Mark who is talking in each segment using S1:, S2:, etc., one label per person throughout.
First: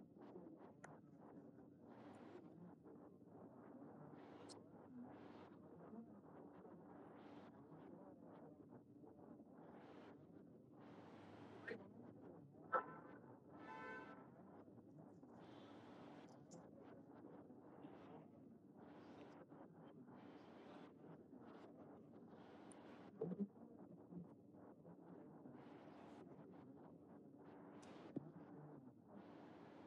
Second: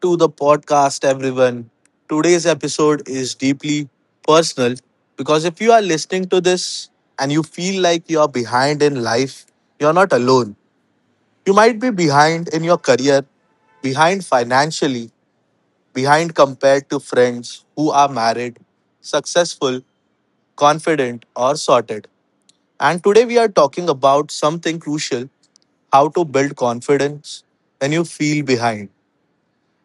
S1: to the podcast, everyone. Today's episode is deeply personal because if you are listening to this and you feel like you are behind in life, you're not alone. You might be behind in your career, behind financially, behind compared to friends who are married, successful, confident, or sorted. And today we are talking about something crucial: how to build confidence when you feel behind.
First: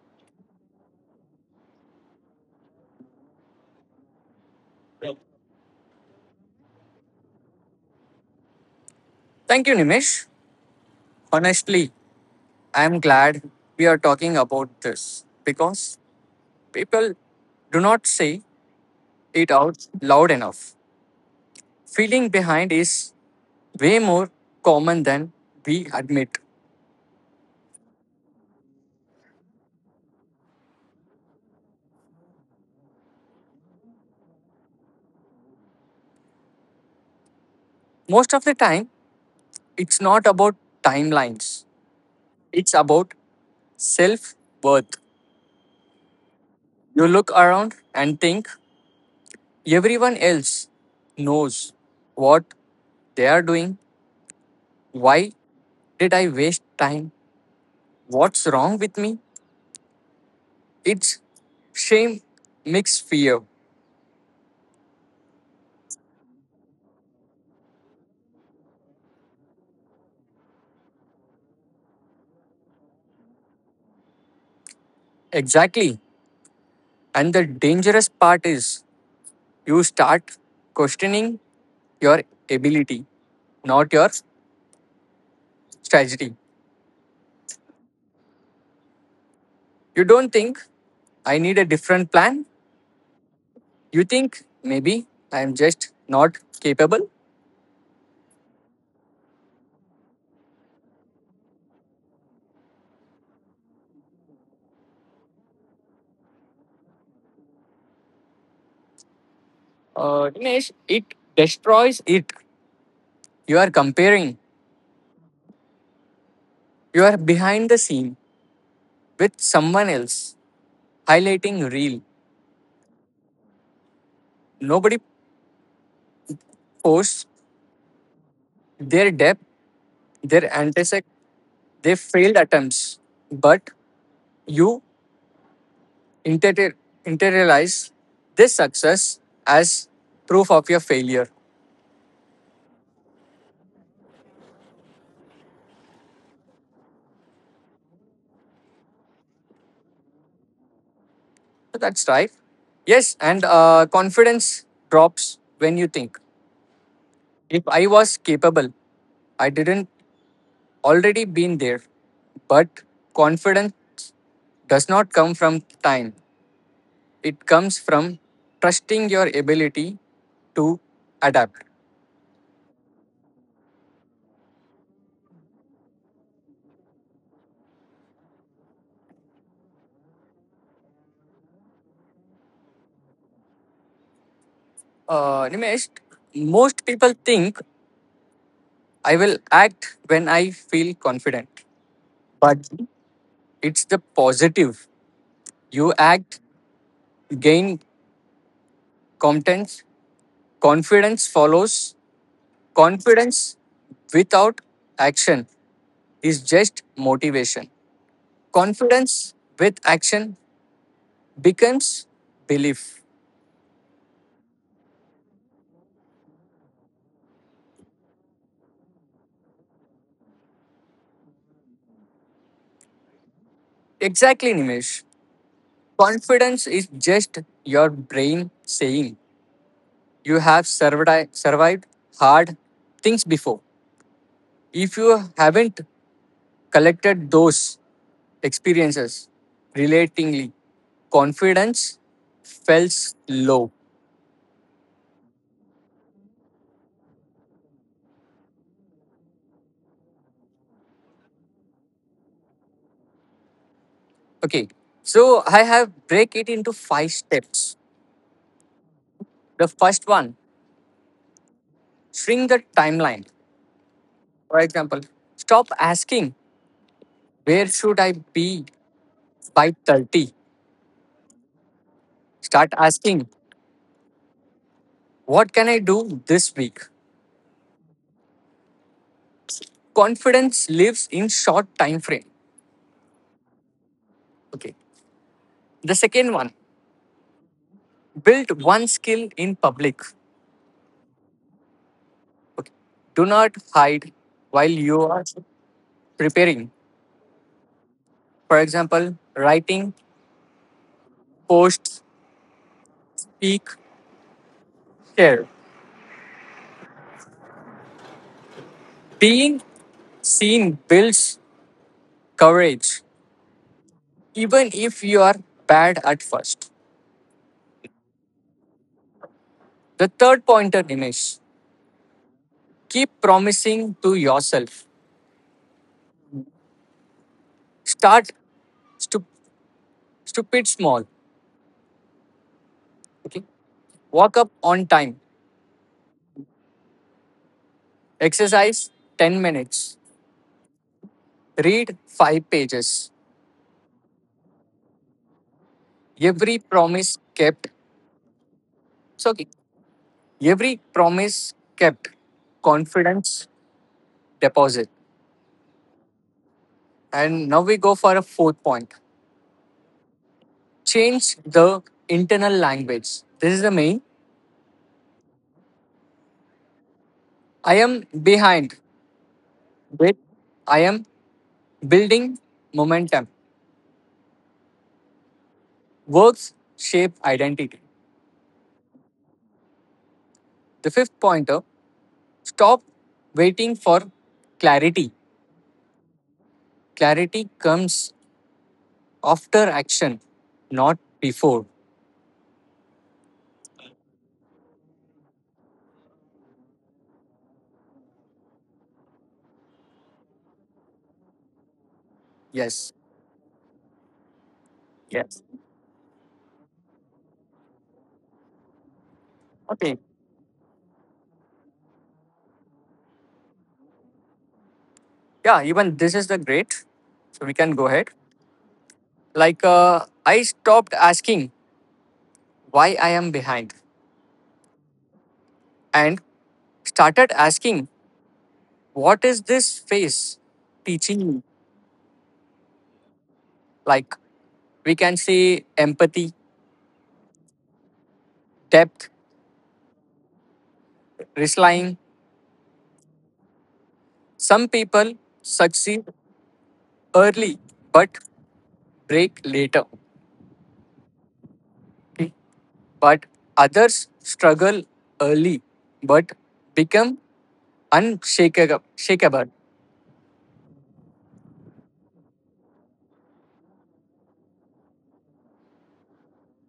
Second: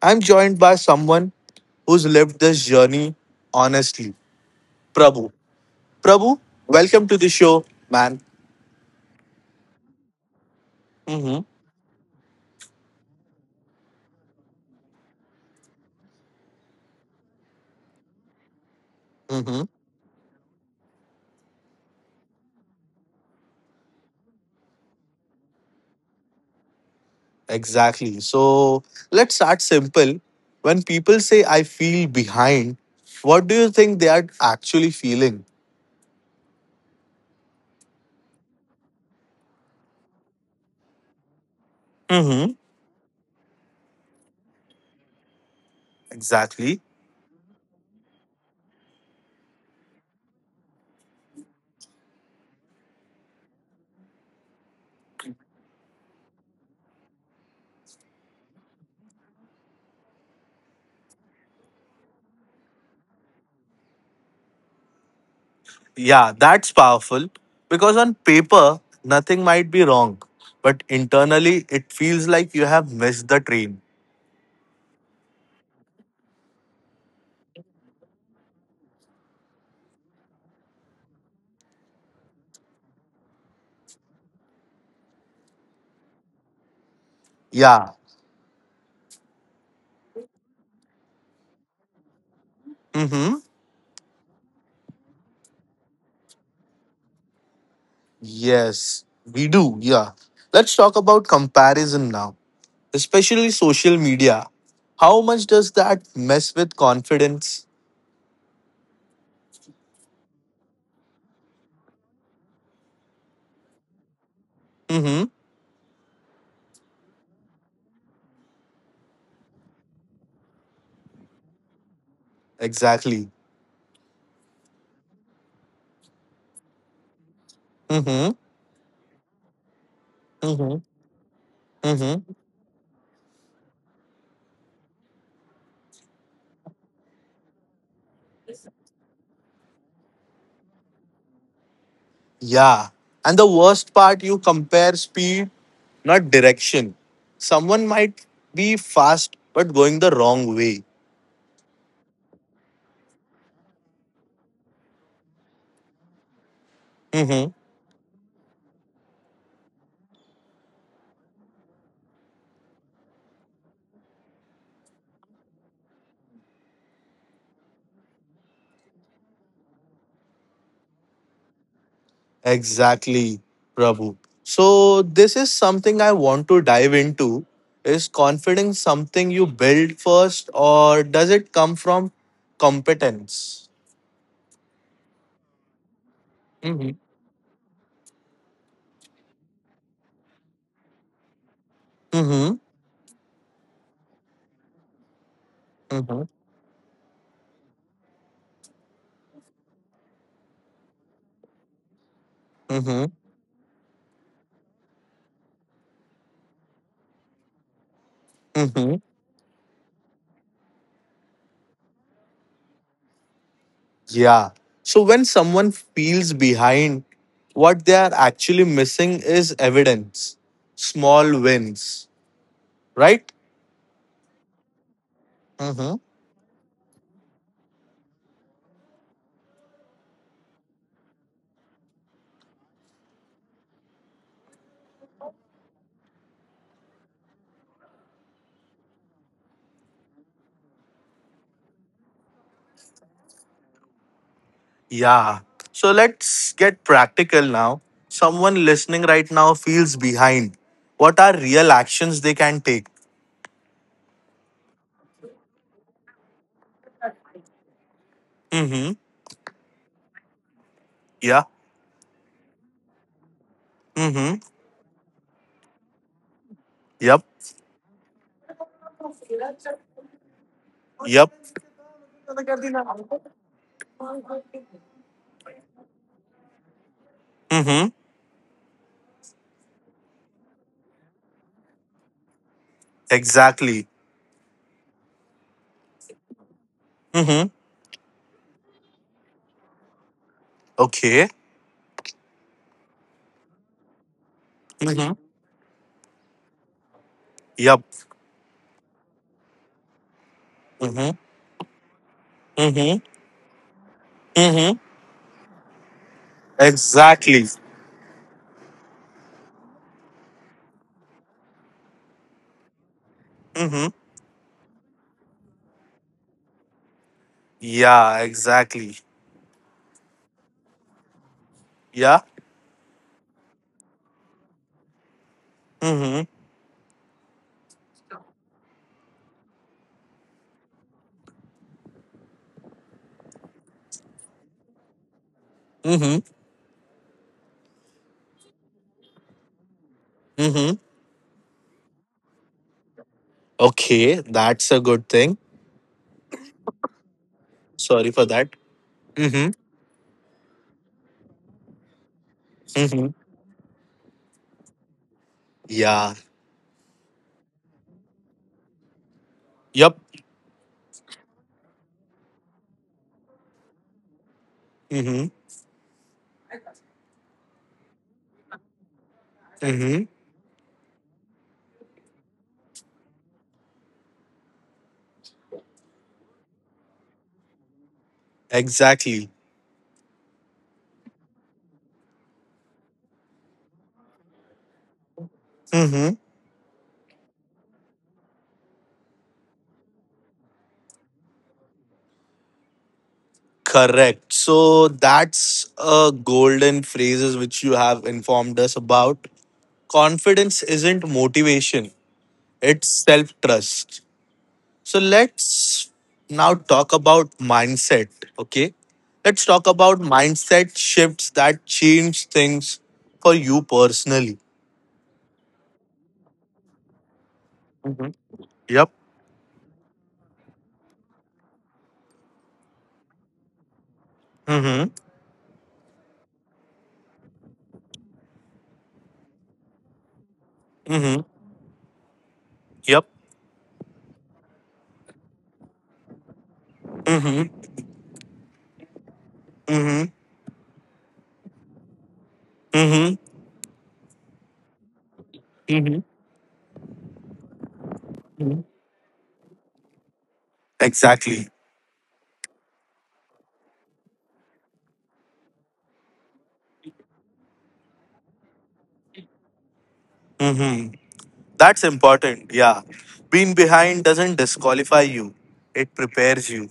S1: I'm joined by someone who's lived this journey honestly, Prabhu. Prabhu, welcome to the show, man.
S2: Thank you, Nimish.
S1: Hmm.
S2: Honestly, I'm glad we are talking about this because people do not say it
S1: Hmm.
S2: out loud enough. Feeling behind is way more common than we admit.
S1: Exactly. So let's start simple. When people say, I feel behind, what do you think they are actually feeling?
S2: Most of the time, it's not about timelines,
S1: Hmm.
S2: it's about self worth.
S1: Exactly.
S2: You look around and think everyone else knows what they are doing. Why did I waste time? What's wrong with me? It's shame mixed fear.
S1: Yeah, that's powerful because on paper, nothing might be wrong, but internally, it feels like you have missed the train.
S2: Exactly. And the dangerous part is you start questioning your ability, not your strategy.
S1: Yeah.
S2: You don't think I need a different plan.
S1: Hmm.
S2: You think maybe I'm just not capable.
S1: Yes, we do. Yeah. Let's talk about comparison now, especially social media. How much does that mess with confidence?
S2: Dinesh, it destroys it. You are comparing.
S1: Mm-hmm.
S2: You are behind the scene with someone else, highlighting real.
S1: Exactly.
S2: Nobody posts
S1: Mm-hmm.
S2: their depth, their
S1: Mm-hmm.
S2: antics, they
S1: Mm-hmm.
S2: failed attempts, but you inter- internalize this success as proof of your failure.
S1: Yeah. And the worst part, you compare speed, not direction. Someone might be fast but going the wrong way.
S2: So that's right. Yes, and confidence drops when you think,
S1: Mm-hmm.
S2: if I was capable, I didn't already been there. But confidence does not come from time. It comes from trusting your ability to adapt.
S1: Exactly, Prabhu. So this is something I want to dive into. Is confidence something you build first, or does it come from competence?
S2: Nimesh, most
S1: Mm-hmm.
S2: people think I will act when I feel confident.
S1: Mm-hmm.
S2: But it's the positive. You
S1: Mm-hmm.
S2: act, gain competence, confidence follows.
S1: Mm-hmm.
S2: Confidence without action is just motivation.
S1: Mm-hmm.
S2: Confidence with action becomes belief.
S1: Yeah. So when someone feels behind, what they are actually missing is evidence, small wins, right?
S2: Exactly, Nimesh. Confidence is just your brain saying you have survived hard things before. If you haven't collected those, experiences relatingly confidence felt low.
S1: Yeah. So let's get practical now. Someone listening right now feels behind. What are real actions they can take?
S2: Okay, so I have break it into five steps.
S1: Mm-hmm.
S2: The first one,
S1: Yeah.
S2: shrink the timeline.
S1: Mm-hmm.
S2: For example, stop asking
S1: Yep.
S2: where should I be by 30,
S1: Yep.
S2: start asking what can I do this week.
S1: Mm-hmm.
S2: Confidence lives in short time frame.
S1: Exactly.
S2: Okay, the second one,
S1: Mm-hmm.
S2: build one skill in public.
S1: Okay.
S2: Okay, do not hide while you
S1: Mm-hmm.
S2: are preparing.
S1: Yep.
S2: For example, writing,
S1: Mm-hmm.
S2: posts,
S1: Mm-hmm.
S2: speak,
S1: Mm-hmm.
S2: share.
S1: Exactly.
S2: Being seen builds courage,
S1: Mm-hmm.
S2: even if you are bad at first.
S1: Yeah, exactly.
S2: The third pointer, Dinesh,
S1: Yeah.
S2: keep promising to yourself.
S1: Mm-hmm.
S2: Start stu- stupid small. Okay. Walk up on time.
S1: Mm-hmm.
S2: Exercise 10 minutes.
S1: Mm-hmm.
S2: Read 5 pages.
S1: Okay, that's a good thing.
S2: Every promise kept.
S1: Sorry for that.
S2: So okay.
S1: Mm-hmm.
S2: Every promise kept.
S1: Mm-hmm.
S2: Confidence deposit.
S1: Yeah.
S2: And now we go for a fourth point,
S1: Yep.
S2: change the internal language. This is the main. I am behind
S1: Mm-hmm.
S2: with I am building momentum. Works shape identity.
S1: Exactly.
S2: The fifth pointer, stop waiting for clarity.
S1: Mm-hmm.
S2: Clarity comes after action, not before.
S1: Correct. So that's a golden phrases which you have informed us about. Confidence isn't motivation, it's
S2: Yes.
S1: self trust. So
S2: Yes.
S1: let's now talk about mindset. Okay. Let's talk
S2: Okay.
S1: about mindset shifts that change things for you personally.
S2: Yeah, even this is the great. So we can go ahead.
S1: Mm-hmm. Yep.
S2: Like, I stopped asking why I am behind
S1: Mm-hmm.
S2: and started asking, what is this phase
S1: Mm-hmm.
S2: teaching me?
S1: Yep.
S2: Like we can say empathy,
S1: Mm-hmm.
S2: depth,
S1: Mm-hmm.
S2: relying.
S1: Mm-hmm.
S2: Some people succeed early but
S1: Mm-hmm.
S2: break later.
S1: Exactly.
S2: Okay? But others struggle early but become unshakable. Shakeable.
S1: Mm-hmm. That's important. Yeah. Being behind doesn't disqualify you, it prepares you.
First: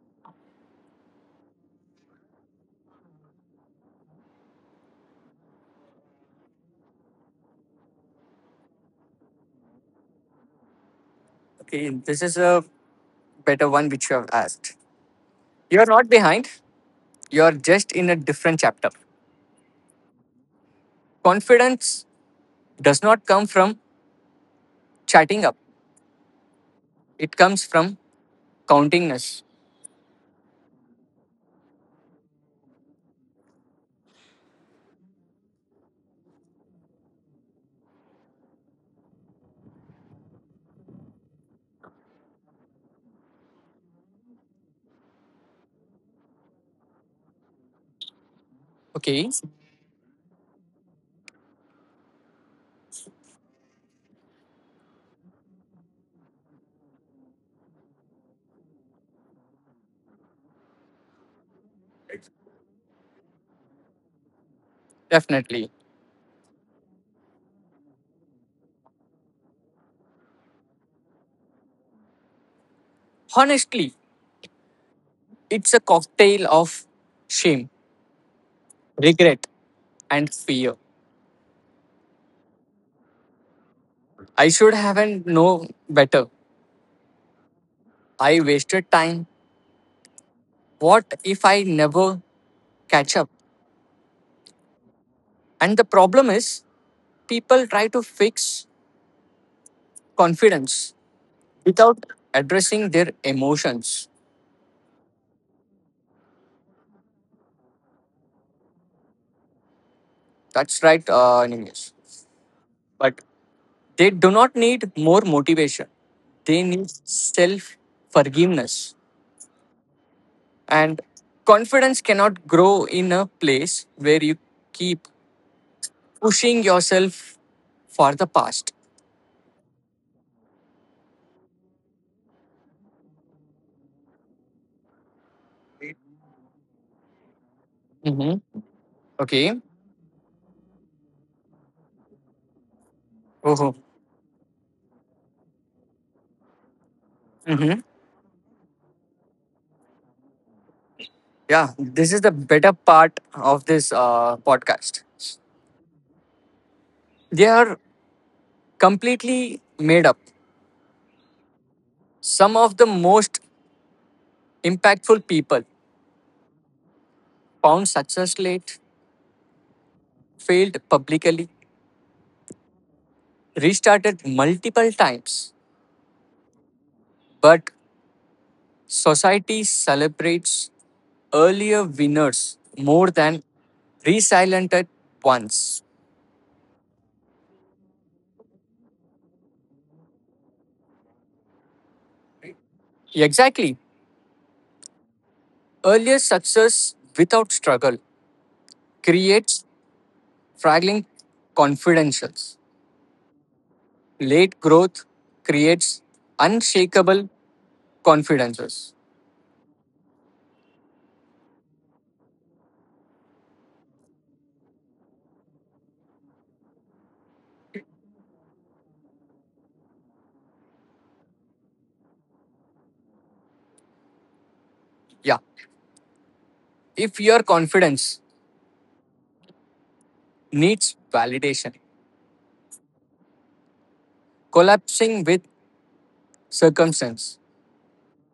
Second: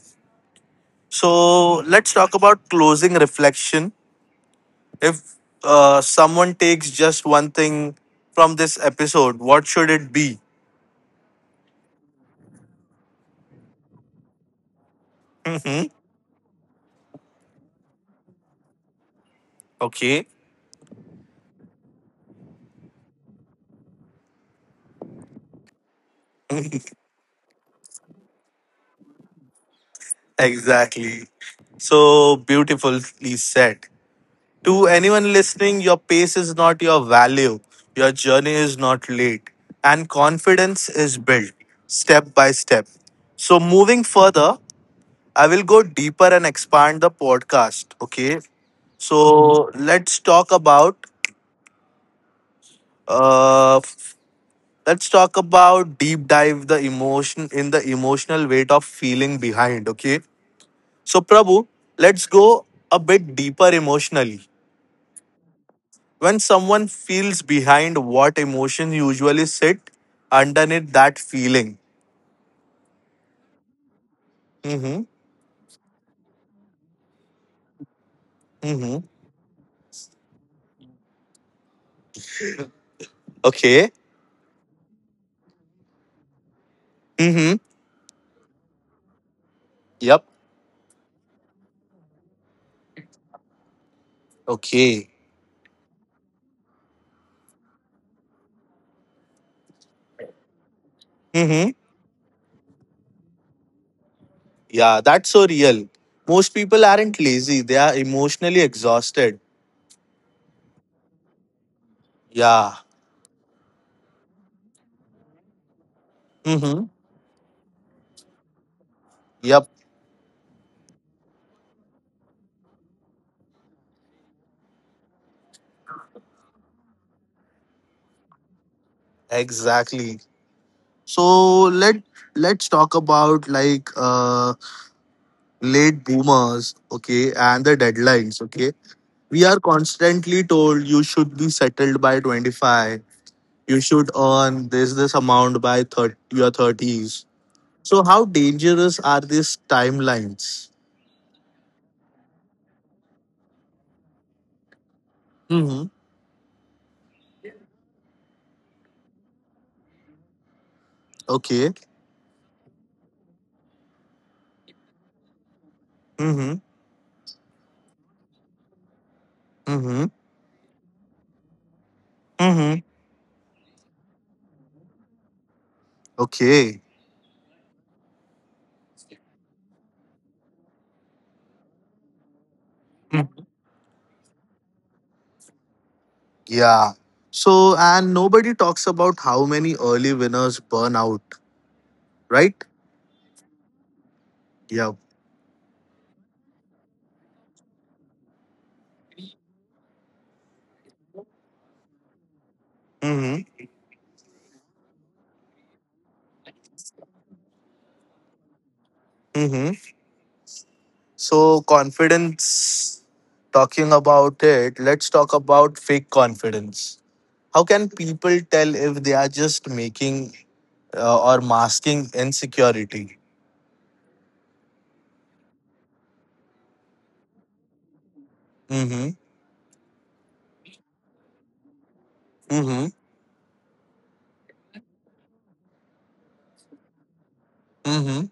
S1: So let's talk about closing reflection. If someone takes just one thing from this episode, what should it be?
S2: Okay, this is a better one which you have asked. You are
S1: Mhm.
S2: not behind, you are just in a different chapter.
S1: Okay.
S2: Confidence does not come from chatting up, it comes from countingness.
S1: Exactly. So beautifully said. To anyone listening, your pace is not your value, your journey is not late, and confidence is built step by step. So, moving further, I will go deeper and expand the podcast. Okay.
S2: Okay,
S1: So uh f- let's talk about deep dive the emotion in the emotional weight of feeling behind. Okay. So Prabhu, let's go a bit deeper emotionally.
S2: definitely.
S1: When someone feels behind, what emotion usually sit underneath that feeling?
S2: Honestly,
S1: Mm-hmm.
S2: it's a cocktail of shame,
S1: Mm-hmm.
S2: regret, and fear.
S1: Okay.
S2: I should haven't known better.
S1: Mm-hmm.
S2: I wasted time.
S1: Yep.
S2: What if I never catch up?
S1: Okay.
S2: And the problem is, people try to fix confidence without addressing their emotions.
S1: Yeah, that's so real. Most people aren't lazy, they are emotionally exhausted.
S2: That's right, Nimesh.
S1: Yeah.
S2: But they do not need more motivation. They
S1: Mm-hmm.
S2: need self forgiveness.
S1: Yep,
S2: And confidence cannot grow in a place where you keep pushing yourself for the past.
S1: exactly. So let's talk about like late boomers, okay, and the
S2: Mm-hmm.
S1: deadlines, okay? We are
S2: Okay.
S1: constantly told you should be settled by 25.
S2: Oh.
S1: You should earn this amount by 30, your 30s.
S2: Mm-hmm.
S1: So how dangerous are these timelines?
S2: Yeah. This is the better part of this podcast.
S1: Mm-hmm.
S2: They are completely made up.
S1: Okay.
S2: Some of the most impactful people
S1: Mm-hmm.
S2: found success late,
S1: Mm-hmm.
S2: failed publicly,
S1: Mm-hmm.
S2: restarted multiple times,
S1: Okay.
S2: but society celebrates earlier winners more than
S1: Mm.
S2: resilented ones.
S1: Yeah. So, and nobody talks about how many early winners burn out, right?
S2: Exactly.
S1: Yeah.
S2: Earlier success without struggle creates fragile confidences.
S1: Mm-hmm.
S2: Late growth creates unshakable confidences.
S1: Mm-hmm. So, confidence, talking about it, let's talk about fake confidence. How can people tell if they are just making or masking insecurity?
S2: Yeah. If your confidence
S1: Mm-hmm.
S2: needs validation,
S1: Mm-hmm.
S2: collapsing with circumstance
S1: Mm-hmm.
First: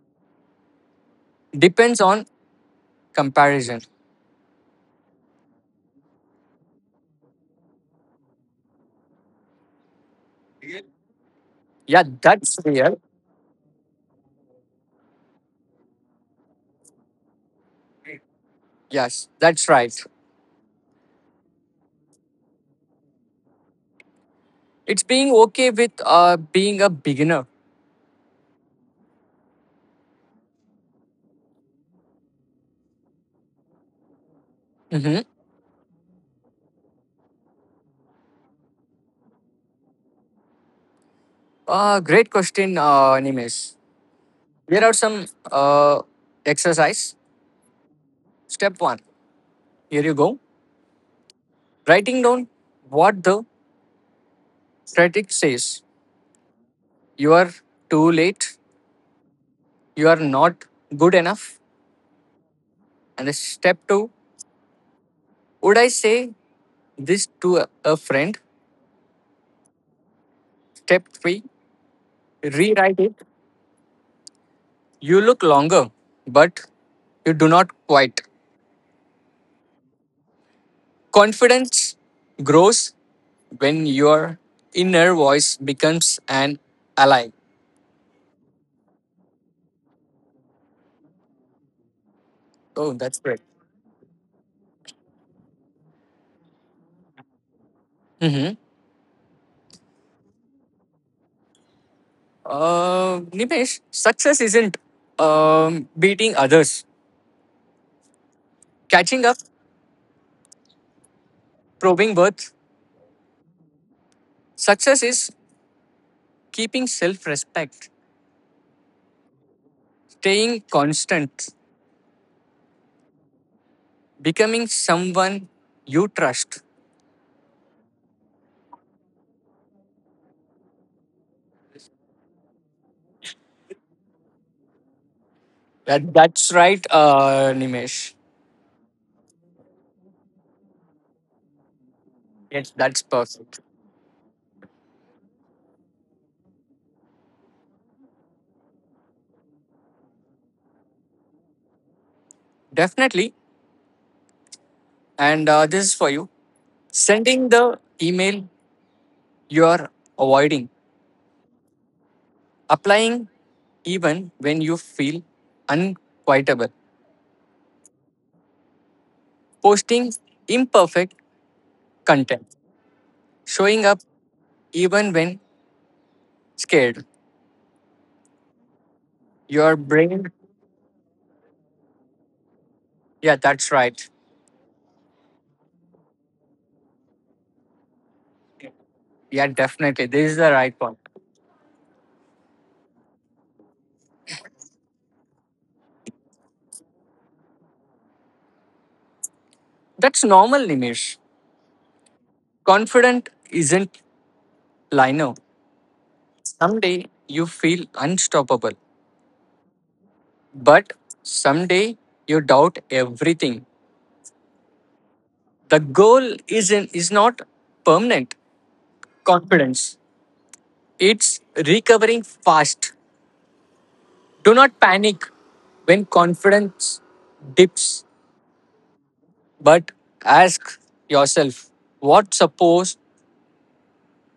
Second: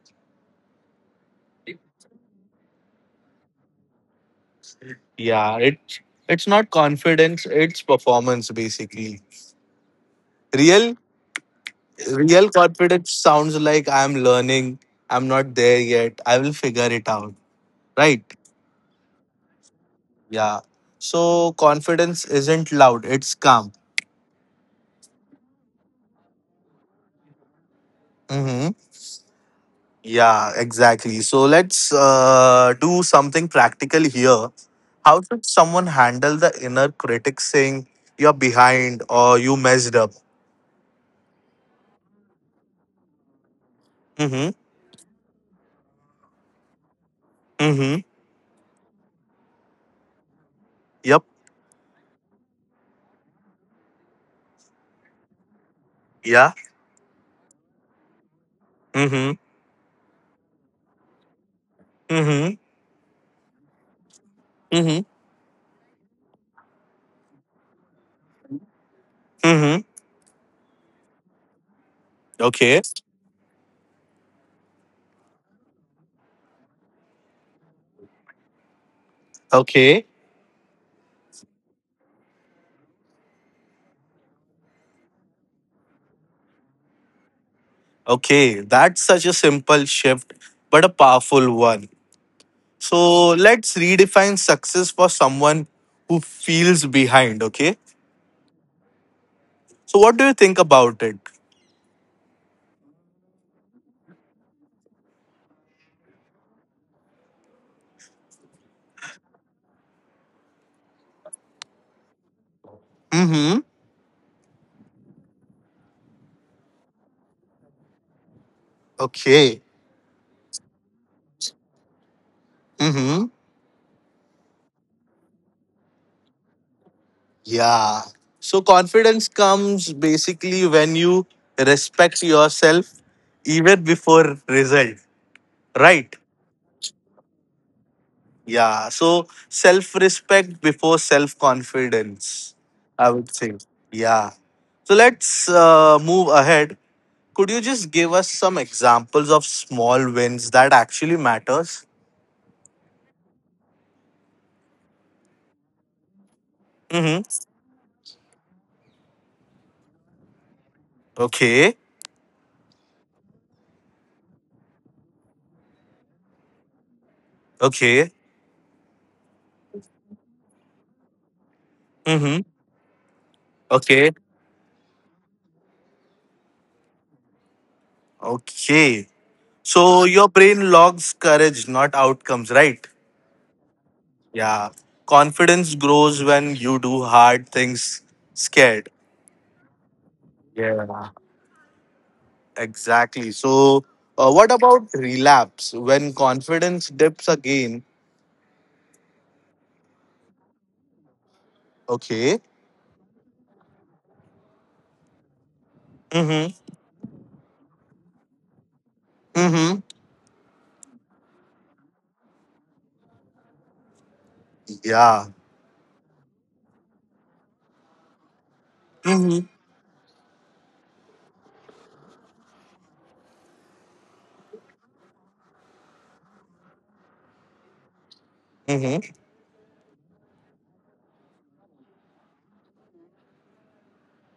S2: depends on comparison.
S1: Yeah. It's not confidence, it's performance, basically. Real
S2: Yeah,
S1: Real
S2: that's real.
S1: confidence sounds like I'm learning, I'm not there yet, I will figure it out. Right?
S2: Yes, that's right.
S1: Yeah. So confidence isn't loud, it's calm.
S2: It's being okay with being a beginner.
S1: Hmm. Yeah, exactly. So let's do something practical here.
S2: Mm-hmm.
S1: How should someone handle the inner critic saying you're behind or you messed up?
S2: Great question, Nimesh.
S1: Mm-hmm.
S2: Here are some exercise.
S1: Mm-hmm.
S2: Step one. Here you go.
S1: Yep.
S2: Writing down what the critic says.
S1: Yeah.
S2: You are too late.
S1: Mm-hmm.
S2: You are not good enough.
S1: Mm-hmm.
S2: And the step two.
S1: Mm-hmm.
S2: Would I say this to a friend?
S1: Mm-hmm.
S2: Step three.
S1: Okay.
S2: Rewrite it. You look longer, but you do not quite.
S1: Okay.
S2: Confidence grows when your inner voice becomes an ally.
S1: Okay, that's such a simple shift, but a powerful one.
S2: Oh, that's
S1: So
S2: great.
S1: let's redefine success for someone who feels behind, okay?
S2: Mm-hmm.
S1: So what do you think about it?
S2: Nimesh, success isn't beating others, catching up, probing worth.
S1: Mm-hmm.
S2: Success is keeping self respect,
S1: Okay.
S2: staying constant,
S1: Mm-hmm.
S2: becoming someone you trust.
S1: Yeah. So confidence comes basically when you respect yourself even before result, right?
S2: That's right, Nimesh.
S1: Yeah. So self respect before self confidence,
S2: Yes,
S1: I
S2: that's
S1: would say.
S2: perfect.
S1: Yeah. So let's move ahead. Could you just give us some examples of small wins that actually matters?
S2: Definitely. And this is for you.
S1: Mm-hmm.
S2: Sending the email you are avoiding,
S1: Okay.
S2: applying even when you feel unquietable,
S1: Okay.
S2: posting imperfect
S1: Mm-hmm.
S2: content, showing up
S1: Okay.
S2: even when scared.
S1: Okay.
S2: Your
S1: So your
S2: brain,
S1: brain logs courage, not outcomes, right?
S2: yeah, that's right.
S1: Yeah. Confidence grows when you do hard things scared.
S2: Yeah, definitely. This is the right one.
S1: Yeah. Exactly. So, what about relapse when confidence dips again?
S2: That's normal, Nimish.
S1: Okay.
S2: Confident isn't lino.
S1: Mm-hmm.
S2: Someday you feel unstoppable,
S1: Mm-hmm.
S2: but someday you doubt everything.
S1: Yeah.
S2: The goal isn't is not permanent
S1: Mm-hmm.
S2: confidence. It's recovering fast. Do not panic when confidence dips,
S1: Mm-hmm.
S2: but ask yourself what suppose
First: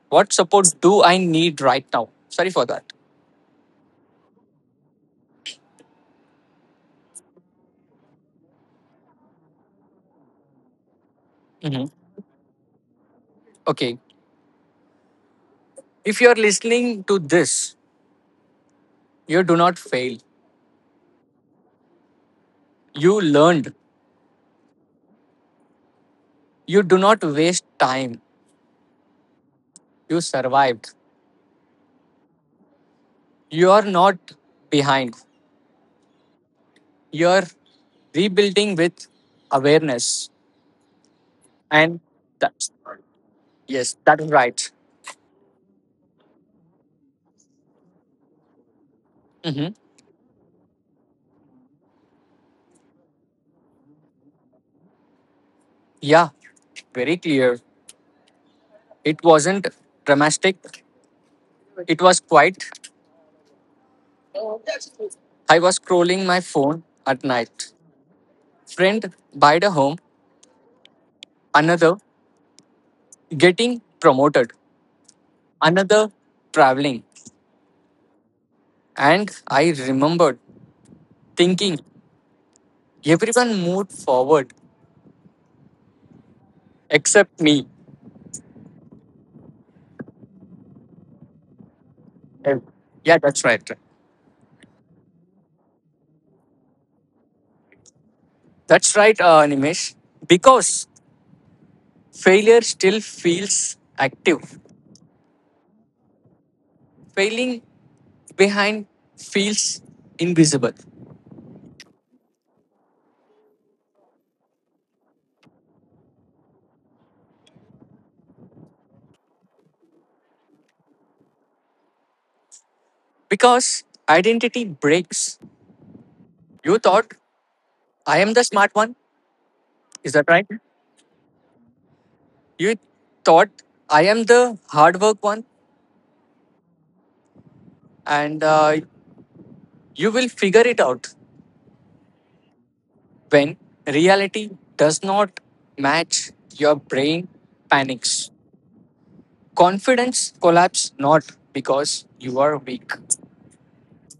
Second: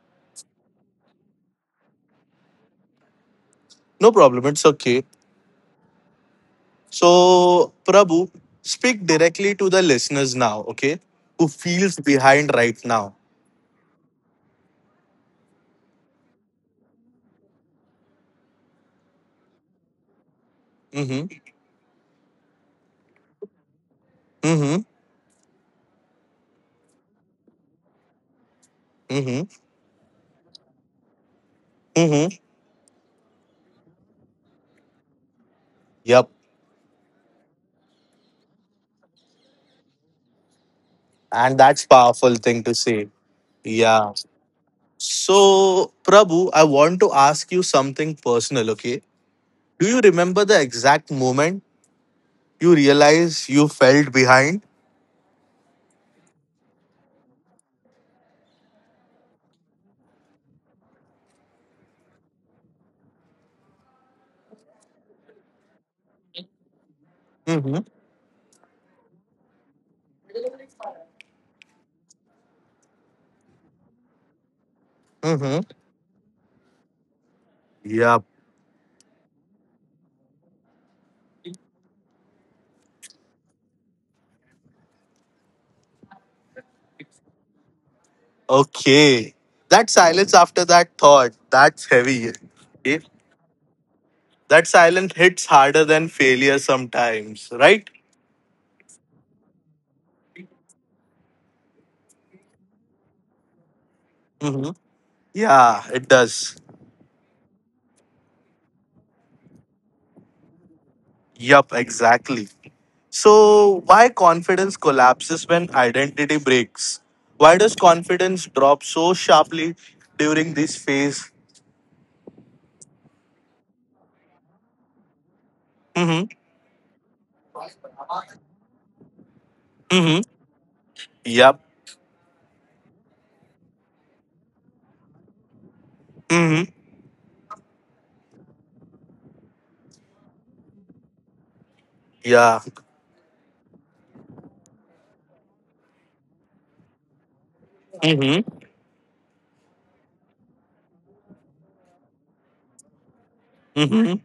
S2: what support do I need right now? Sorry for that.
S1: No problem. It's okay. So, Prabhu, speak directly to the listeners now. Okay, who
S2: Mhm.
S1: feels behind right now?
S2: Okay. If you're listening to this, you do not fail.
S1: Mm-hmm.
S2: You learned.
S1: Mm-hmm.
S2: You do not waste time.
S1: Mm-hmm.
S2: You survived.
S1: Mm-hmm.
S2: You are not behind.
S1: Yep.
S2: You're rebuilding with awareness.
S1: And that's
S2: And
S1: powerful thing
S2: that's
S1: to say.
S2: yes,
S1: Yeah.
S2: that is right.
S1: So, Prabhu, I want to ask you something personal, okay?
S2: Mhm.
S1: Do you remember the exact moment you realized you felt behind?
S2: Yeah, very clear. It wasn't dramatic, it was quiet. I was scrolling my phone at night.
S1: Mm-hmm.
S2: Friend buyed a home, another getting promoted,
S1: Mm-hmm.
S2: another traveling.
S1: Yep.
S2: And I remembered thinking everyone moved forward except me.
S1: Okay. That silence after that thought, that's heavy. Okay.
S2: Yeah, that's right.
S1: That silence hits harder than failure sometimes, right?
S2: That's right, Nimesh. Because failure still feels active,
S1: Mm-hmm. Yeah, it does.
S2: failing behind feels invisible.
S1: Yup, exactly. So, why confidence collapses when identity breaks? Why does confidence drop so sharply during this phase?
S2: Because identity breaks.
S1: Mm-hmm.
S2: You thought I am the smart one. Is
S1: Mm-hmm.
S2: that right?
S1: Yep.
S2: You thought I am the hard work one, and you will figure it out.
S1: Yeah.
S2: When reality does not match, your brain panics.
S1: Mm-hmm.
S2: Confidence collapse not because you are weak,
S1: Mm-hmm.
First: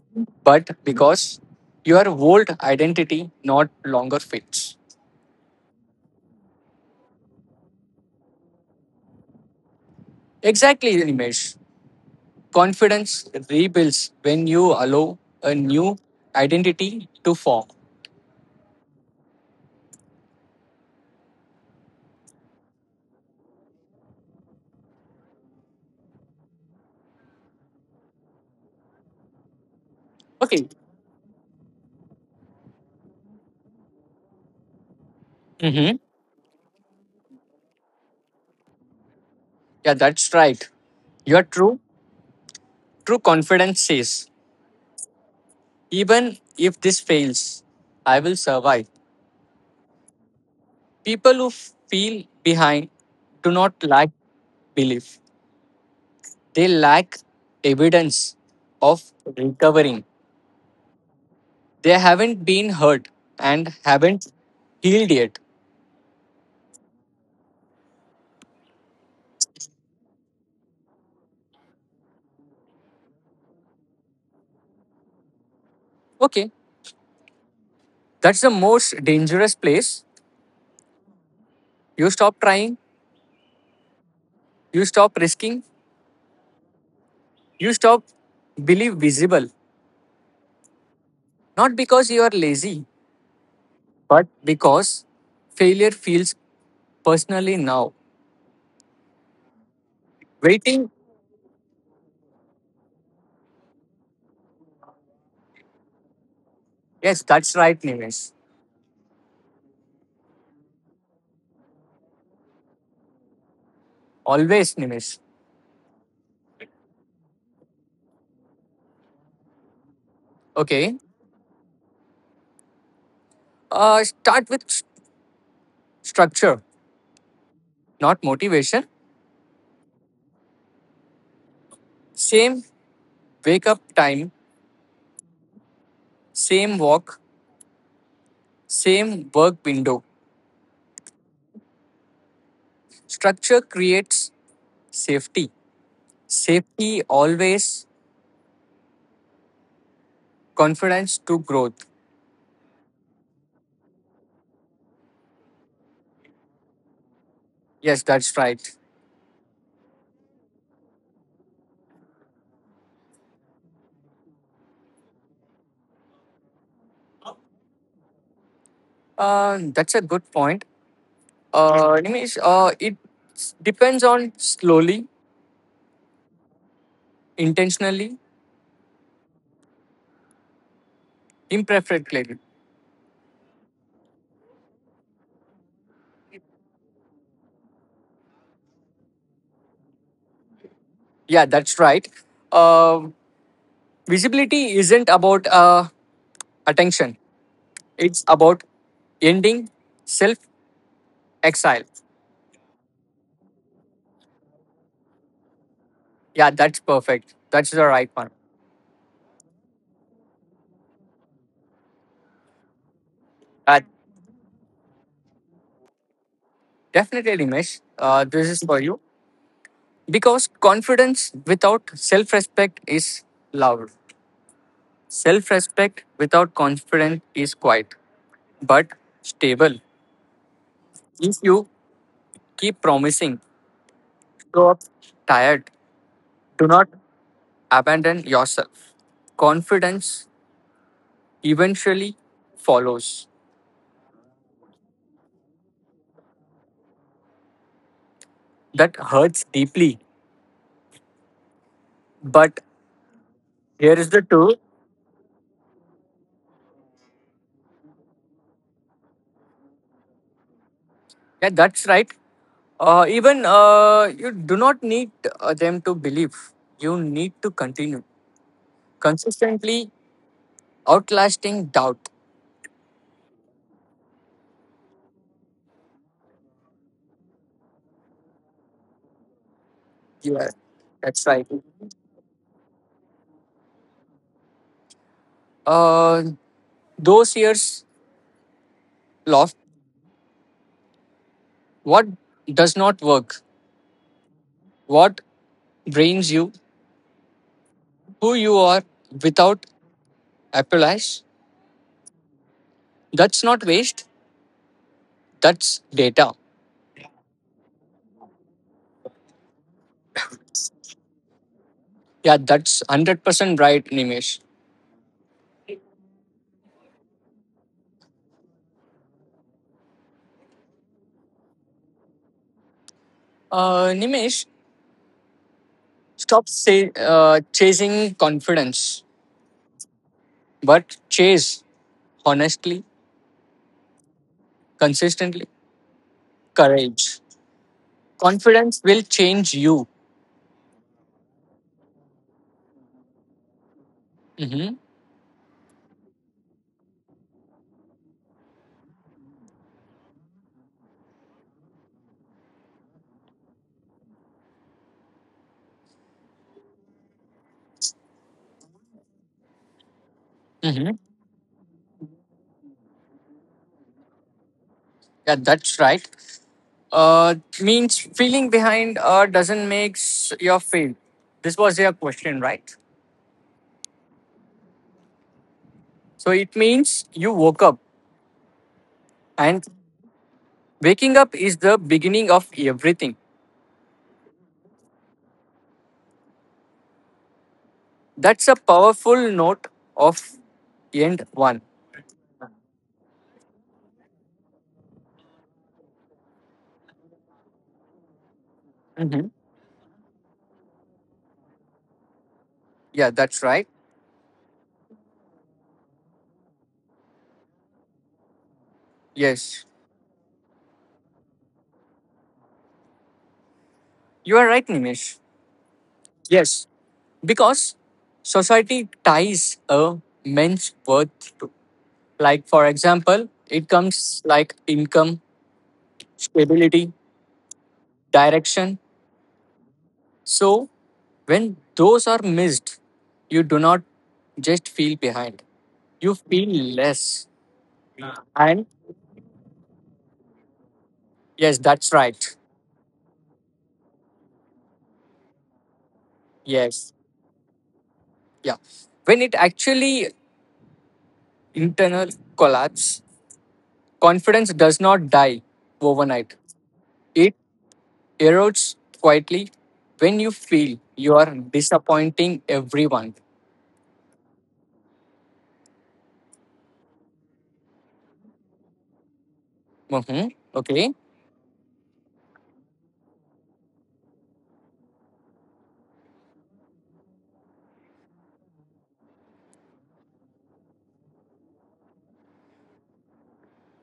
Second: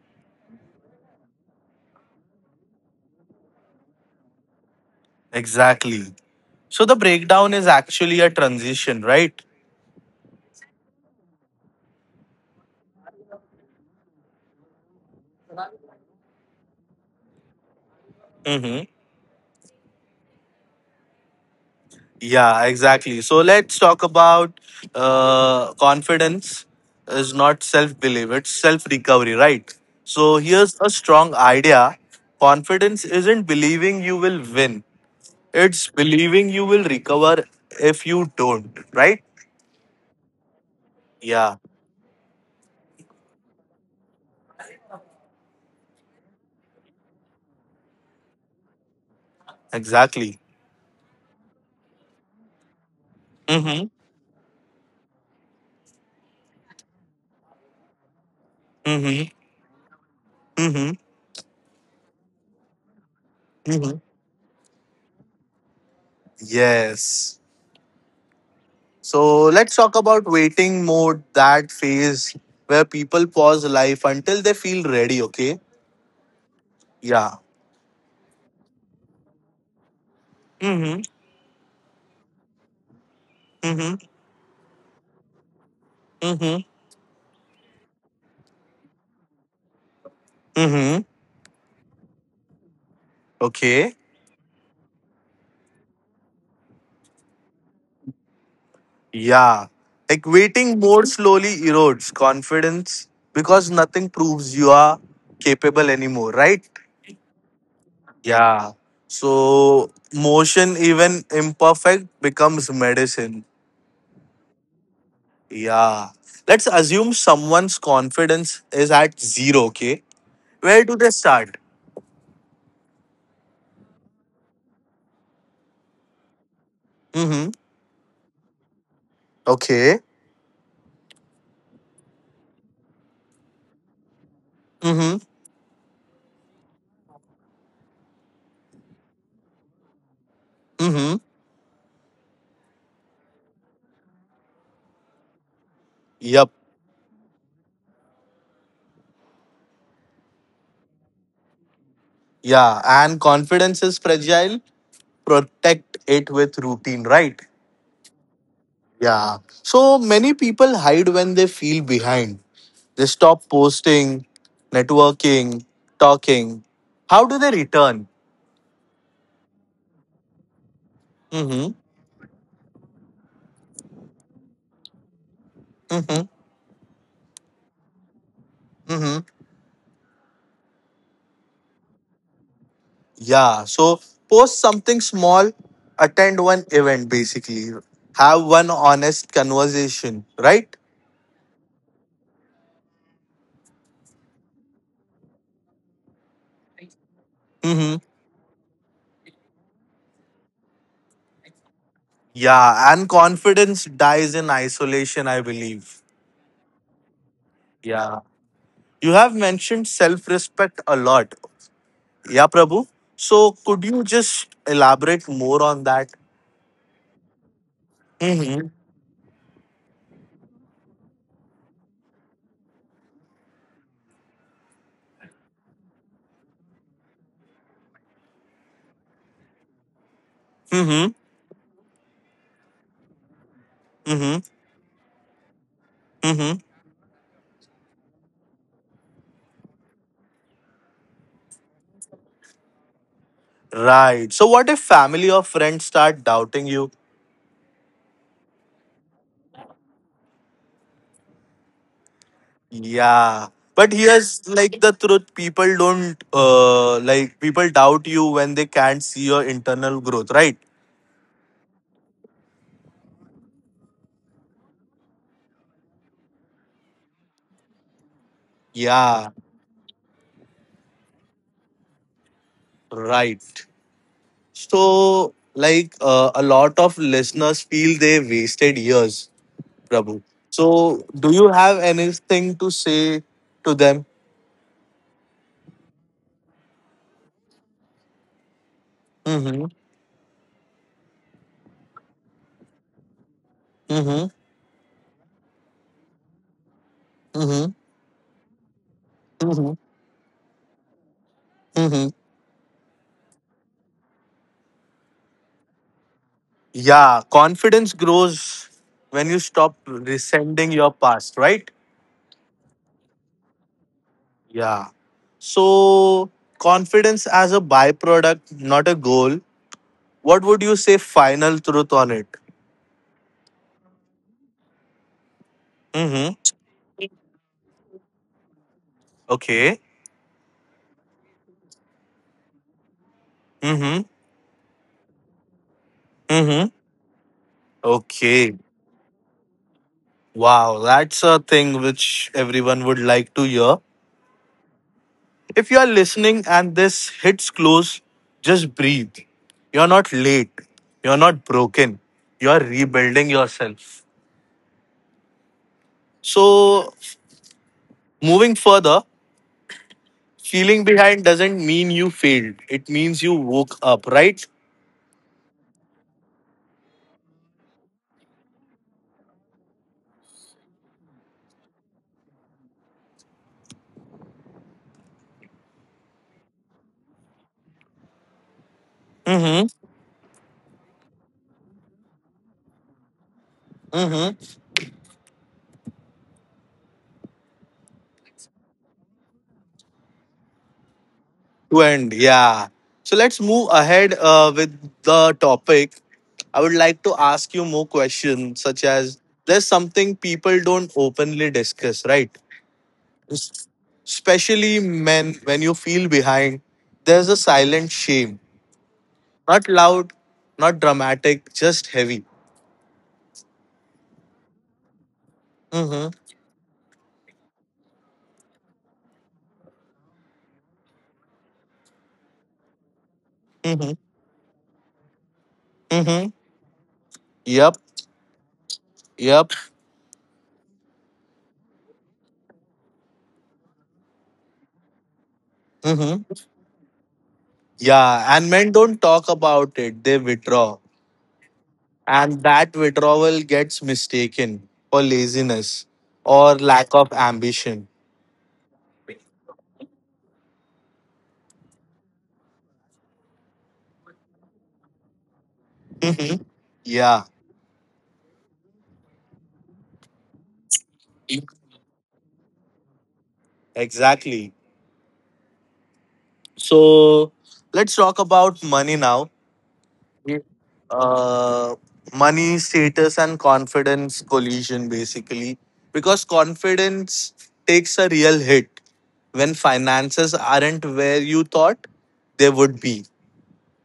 S2: but because your old identity not longer fits.
S1: Exactly. So the breakdown is actually a transition, right?
S2: Exactly, Nimesh. Confidence rebuilds when you allow a new identity to form.
S1: Mm-hmm. Yeah, exactly. So let's talk about confidence is not self belief, it's self recovery, right? So
S2: Okay.
S1: here's a strong idea: confidence isn't believing you will win, it's
S2: Hmm.
S1: believing you will recover if you don't, right?
S2: Yeah, that's right. You're
S1: Yeah,
S2: true. True confidence says, even if this fails, I will survive.
S1: exactly.
S2: People who feel behind do not
S1: Mm-hmm.
S2: lack belief, they lack evidence of
S1: Mm-hmm.
S2: recovering.
S1: Mm-hmm.
S2: They haven't been hurt and
S1: Mm-hmm.
S2: haven't healed yet.
S1: Yes. So let's talk about waiting mode, that phase where people pause life until they feel ready, okay?
S2: Okay.
S1: Yeah.
S2: That's the most dangerous place.
S1: Mm-hmm.
S2: You stop trying.
S1: Mm-hmm.
S2: You stop risking,
S1: Mm-hmm.
S2: you stop believe visible,
S1: Mm-hmm.
S2: not because you are lazy,
S1: Okay.
S2: but because failure feels personally now.
S1: Yeah. Like waiting
S2: Waiting,
S1: mode slowly erodes confidence because nothing proves you are capable anymore, right?
S2: yes, that's right, Nimesh.
S1: Yeah. So motion, even imperfect, becomes medicine.
S2: Always, Nimesh.
S1: Yeah. Let's assume someone's confidence is at zero, okay? Where do
S2: Okay,
S1: they start?
S2: start with structure,
S1: Mm-hmm.
S2: not motivation.
S1: Okay.
S2: Same wake up time,
S1: Mm-hmm.
S2: same walk, same work window.
S1: Mm-hmm.
S2: Structure creates safety.
S1: Yep.
S2: Safety always confidence to growth.
S1: Yeah. And confidence is fragile. Protect it with routine, right?
S2: Yes, that's right.
S1: Yeah. So many people hide when they feel behind. They stop posting, networking, talking. How do they return?
S2: That's a good point.
S1: Mm-hmm.
S2: Nimesh, it depends on slowly,
S1: Mm-hmm.
S2: intentionally,
S1: Mm-hmm.
S2: imperfectly.
S1: Yeah. So post something small, attend one event basically. Have one honest conversation, right?
S2: Yeah, that's right. Uh, visibility isn't about attention, it's about ending self exile.
S1: Yeah, and confidence dies in isolation, I believe.
S2: Yeah, that's perfect. That's the right
S1: Yeah.
S2: one.
S1: You have mentioned self respect a lot. Yeah, Prabhu. So
S2: Uh,
S1: could you just elaborate more on that?
S2: definitely, Nimesh, this is
S1: Mm-hmm.
S2: for you. Because confidence without self respect is loud, self respect without confidence is quiet, but stable
S1: Mm-hmm.
S2: if you keep promising.
S1: Mm-hmm.
S2: Show up tired.
S1: Mm-hmm.
S2: Do not abandon yourself. Confidence eventually follows.
S1: Right. So what if family or friends start doubting you?
S2: That hurts deeply. But
S1: Yeah. But
S2: here is the
S1: here's
S2: truth.
S1: like the truth. People don't like people doubt you when they can't see your internal growth, right?
S2: Yeah, that's right. Even you do not need them to believe. You need to continue
S1: Yeah.
S2: consistently, outlasting doubt.
S1: Right. So, like a lot of listeners feel they wasted years, Prabhu.
S2: Yeah,
S1: So,
S2: that's
S1: do
S2: right.
S1: you have anything to say to them?
S2: Uh, those years lost.
S1: Mm-hmm.
S2: What does not work?
S1: Mm-hmm.
S2: What drains you?
S1: Mm-hmm.
S2: Who you are without
S1: Mm-hmm.
S2: apologize.
S1: Mm-hmm.
S2: That's not waste. That's data.
S1: Yeah, confidence grows when you stop resenting your past, right?
S2: Yeah, that's 100% right, Nimesh.
S1: Yeah. So, confidence as a byproduct, not a goal. What would you say final truth on it?
S2: Nimesh, stop
S1: Mm-hmm.
S2: say, uh, chasing confidence,
S1: Okay.
S2: but chase honestly,
S1: Mm-hmm.
S2: consistently,
S1: Mm-hmm.
S2: courage.
S1: Okay.
S2: Confidence will change you.
S1: Wow, that's a thing which everyone would like to hear.
S2: Mm-hmm.
S1: If you are listening and this hits close, just breathe. You're not late. You're not broken. You're rebuilding yourself. So, moving further, feeling
S2: Mm-hmm.
S1: behind doesn't mean you failed. It means you woke up, right?
S2: Yeah, that's right. Uh, means feeling behind doesn't make your fail. This was your question, right? So it means you woke up, and
S1: Mm hmm.
S2: waking up is the beginning of everything.
S1: Mm hmm.
S2: That's a powerful note of end one.
S1: To end. Yeah. So let's move ahead with the topic. I would like to ask you more questions, such as
S2: Mhm.
S1: there's something people don't openly discuss, right?
S2: Yeah, that's right.
S1: Es- Especially men, when you feel behind, there's a silent shame.
S2: Yes.
S1: Not loud, not dramatic, just heavy.
S2: You are right, Nimesh.
S1: Mm-hmm.
S2: Yes. Because society ties a man's worth to, like, for example, it
S1: Mm-hmm.
S2: comes like income,
S1: Mm-hmm.
S2: stability,
S1: Yep.
S2: direction.
S1: Yep.
S2: So, when those are missed, you do not just feel behind, you
S1: Mm-hmm.
S2: feel less.
S1: Yeah. And
S2: And
S1: men don't talk about it, they withdraw.
S2: yes, that's right.
S1: And that withdrawal gets mistaken for laziness or lack
S2: Yes.
S1: of ambition.
S2: Yeah. When it actually internal collapse, confidence does not die overnight.
S1: Mhm. Yeah,
S2: It erodes quietly when you feel you are disappointing everyone.
S1: exactly. So let's talk about money now.
S2: Mhm. Okay.
S1: Uh, money, status, and confidence collision basically. Because confidence takes a real hit when finances aren't where you thought they would be.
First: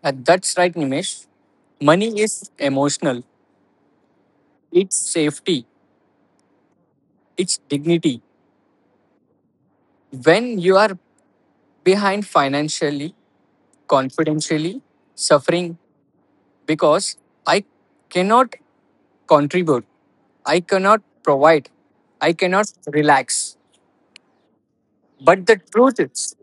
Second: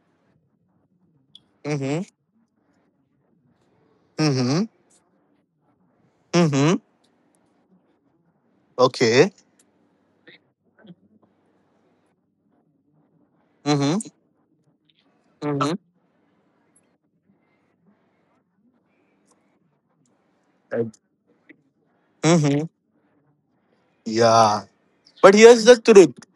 S2: That's right, Nimesh.
S1: Mm-hmm.
S2: Money is emotional.
S1: Mm-hmm.
S2: It's safety.
S1: Mm-hmm.
S2: It's dignity.
S1: Okay.
S2: When you are behind financially, confidentially, suffering
S1: Mm-hmm.
S2: because I cannot contribute, I cannot provide. I cannot
S1: Mm-hmm.
S2: relax.
S1: Yeah. But
S2: But the
S1: here's the
S2: truth
S1: truth.
S2: is,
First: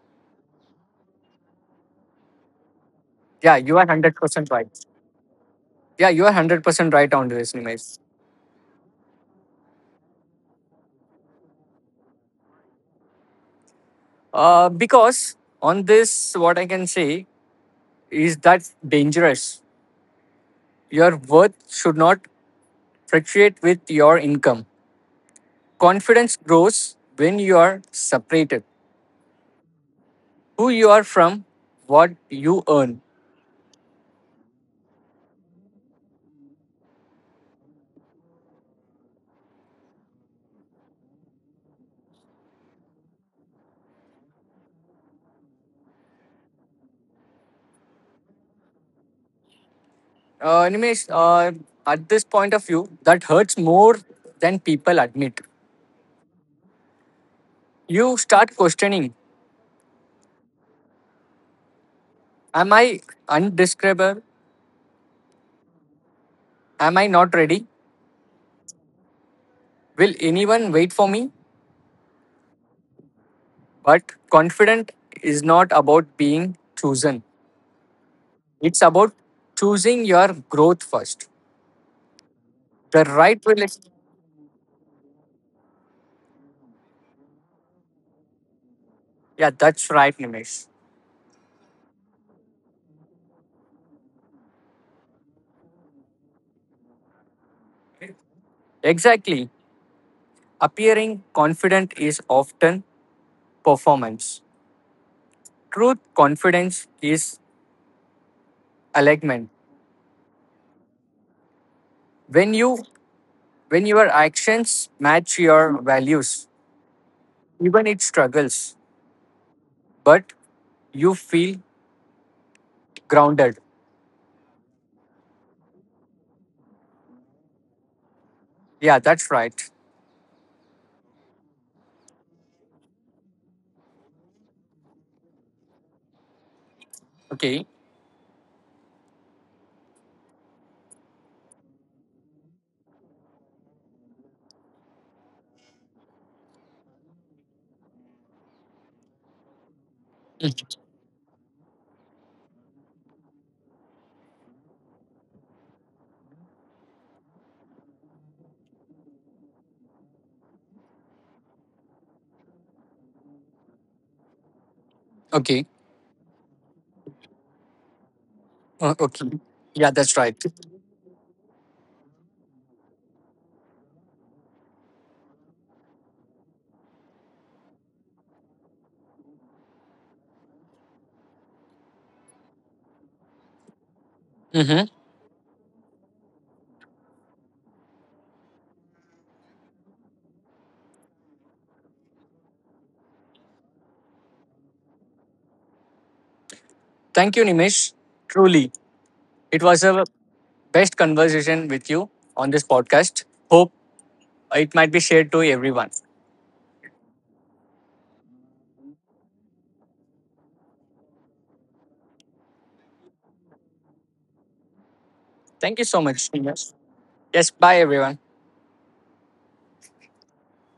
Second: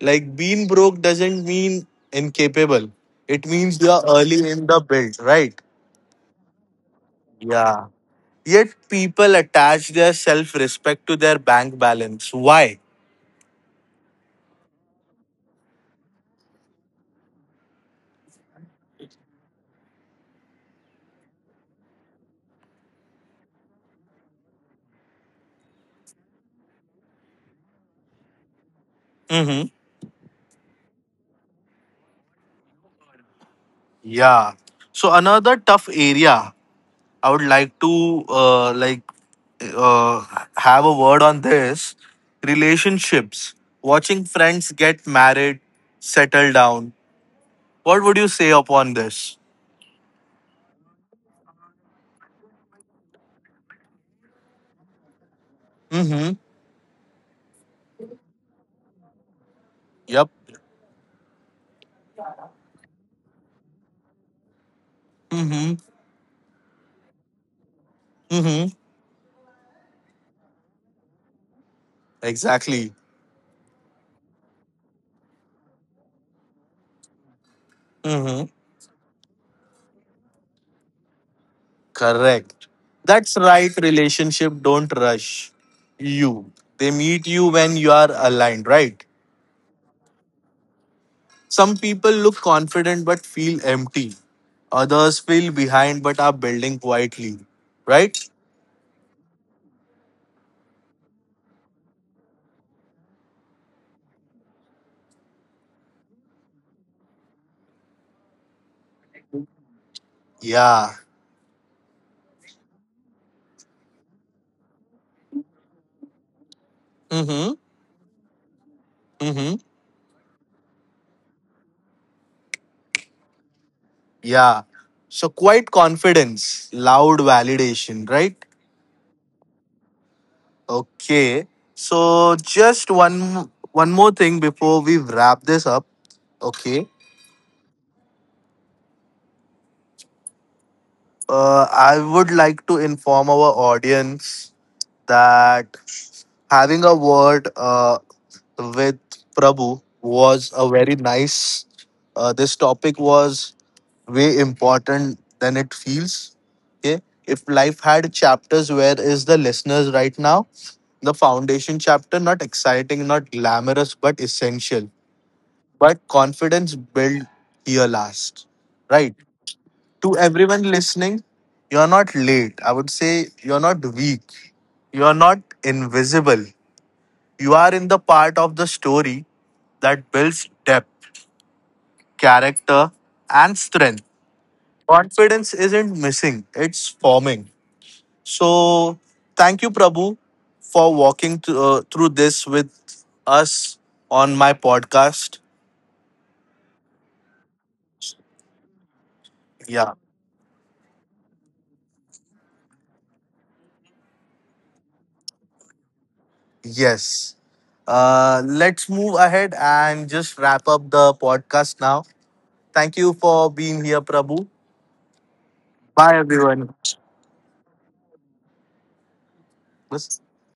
S1: Like being broke doesn't mean incapable. It
S2: yeah, you
S1: means
S2: are
S1: you are
S2: 100%
S1: early in
S2: right.
S1: the build, right?
S2: Yeah, you are 100% right on this,
S1: Yeah.
S2: Nimesh.
S1: Yet people attach their self-respect to their bank balance. Why?
S2: Because on this, what I can say is that dangerous. Your worth should not fluctuate with your income. Confidence grows when you are separated.
S1: Hmm.
S2: Who you are from, what you earn.
S1: Yeah. So another tough area I would like to like uh, have a word on this relationships. Watching friends get married, settle down. What would you say upon this?
S2: Nimesh, at this point of view, that hurts more than people admit.
S1: Hmm.
S2: You start questioning
S1: Yep.
S2: am I undescribable?
S1: Mm-hmm.
S2: Am I not ready?
S1: Mm-hmm.
S2: Will anyone wait for me?
S1: Exactly.
S2: But confident is not about being chosen.
S1: Mm-hmm.
S2: It's about choosing your growth first.
S1: Correct.
S2: The right
S1: That's right.
S2: relationship.
S1: Relationship don't rush you. They meet you when you are aligned, right?
S2: Yeah, that's right, Nimesh.
S1: Some people look confident but feel empty. Others feel behind but are building quietly, right?
S2: Exactly. Appearing confident is often performance. Truth confidence is alignment.
S1: Yeah.
S2: When you when your actions match your values,
S1: Mm-hmm.
S2: even it struggles,
S1: Mm-hmm.
S2: but you feel grounded.
S1: Yeah. So quiet confidence, loud validation, right?
S2: Yeah, that's right.
S1: Okay. So just one more thing before we wrap this up. Okay.
S2: Okay.
S1: I would like to inform our audience that having a word with Prabhu was a
S2: Mhm.
S1: very nice. This topic was way important than it feels. Okay. If life had chapters, where is the listeners right now? The foundation chapter, not exciting, not glamorous, but essential
S2: Okay.
S1: but confidence built here last. Right?
S2: Okay. Yeah, that's
S1: To
S2: right.
S1: everyone listening, you're not late. I would say you're not weak. You're not invisible. You are in the part of the story that builds depth, character, and strength.
S2: Hmm.
S1: Confidence isn't missing, it's forming. So, thank you, Prabhu, for walking through this with us on my podcast.
S2: Thank you, Nimish. Truly, it was
S1: Yeah.
S2: a best conversation with you on this podcast. Hope it might be shared to everyone.
S1: Yes. Let's move ahead and just wrap up the podcast now. Thank you for being here, Prabhu.
S2: Thank you so
S1: Bye,
S2: much, Nimish.
S1: everyone.
S2: Yes, bye, everyone.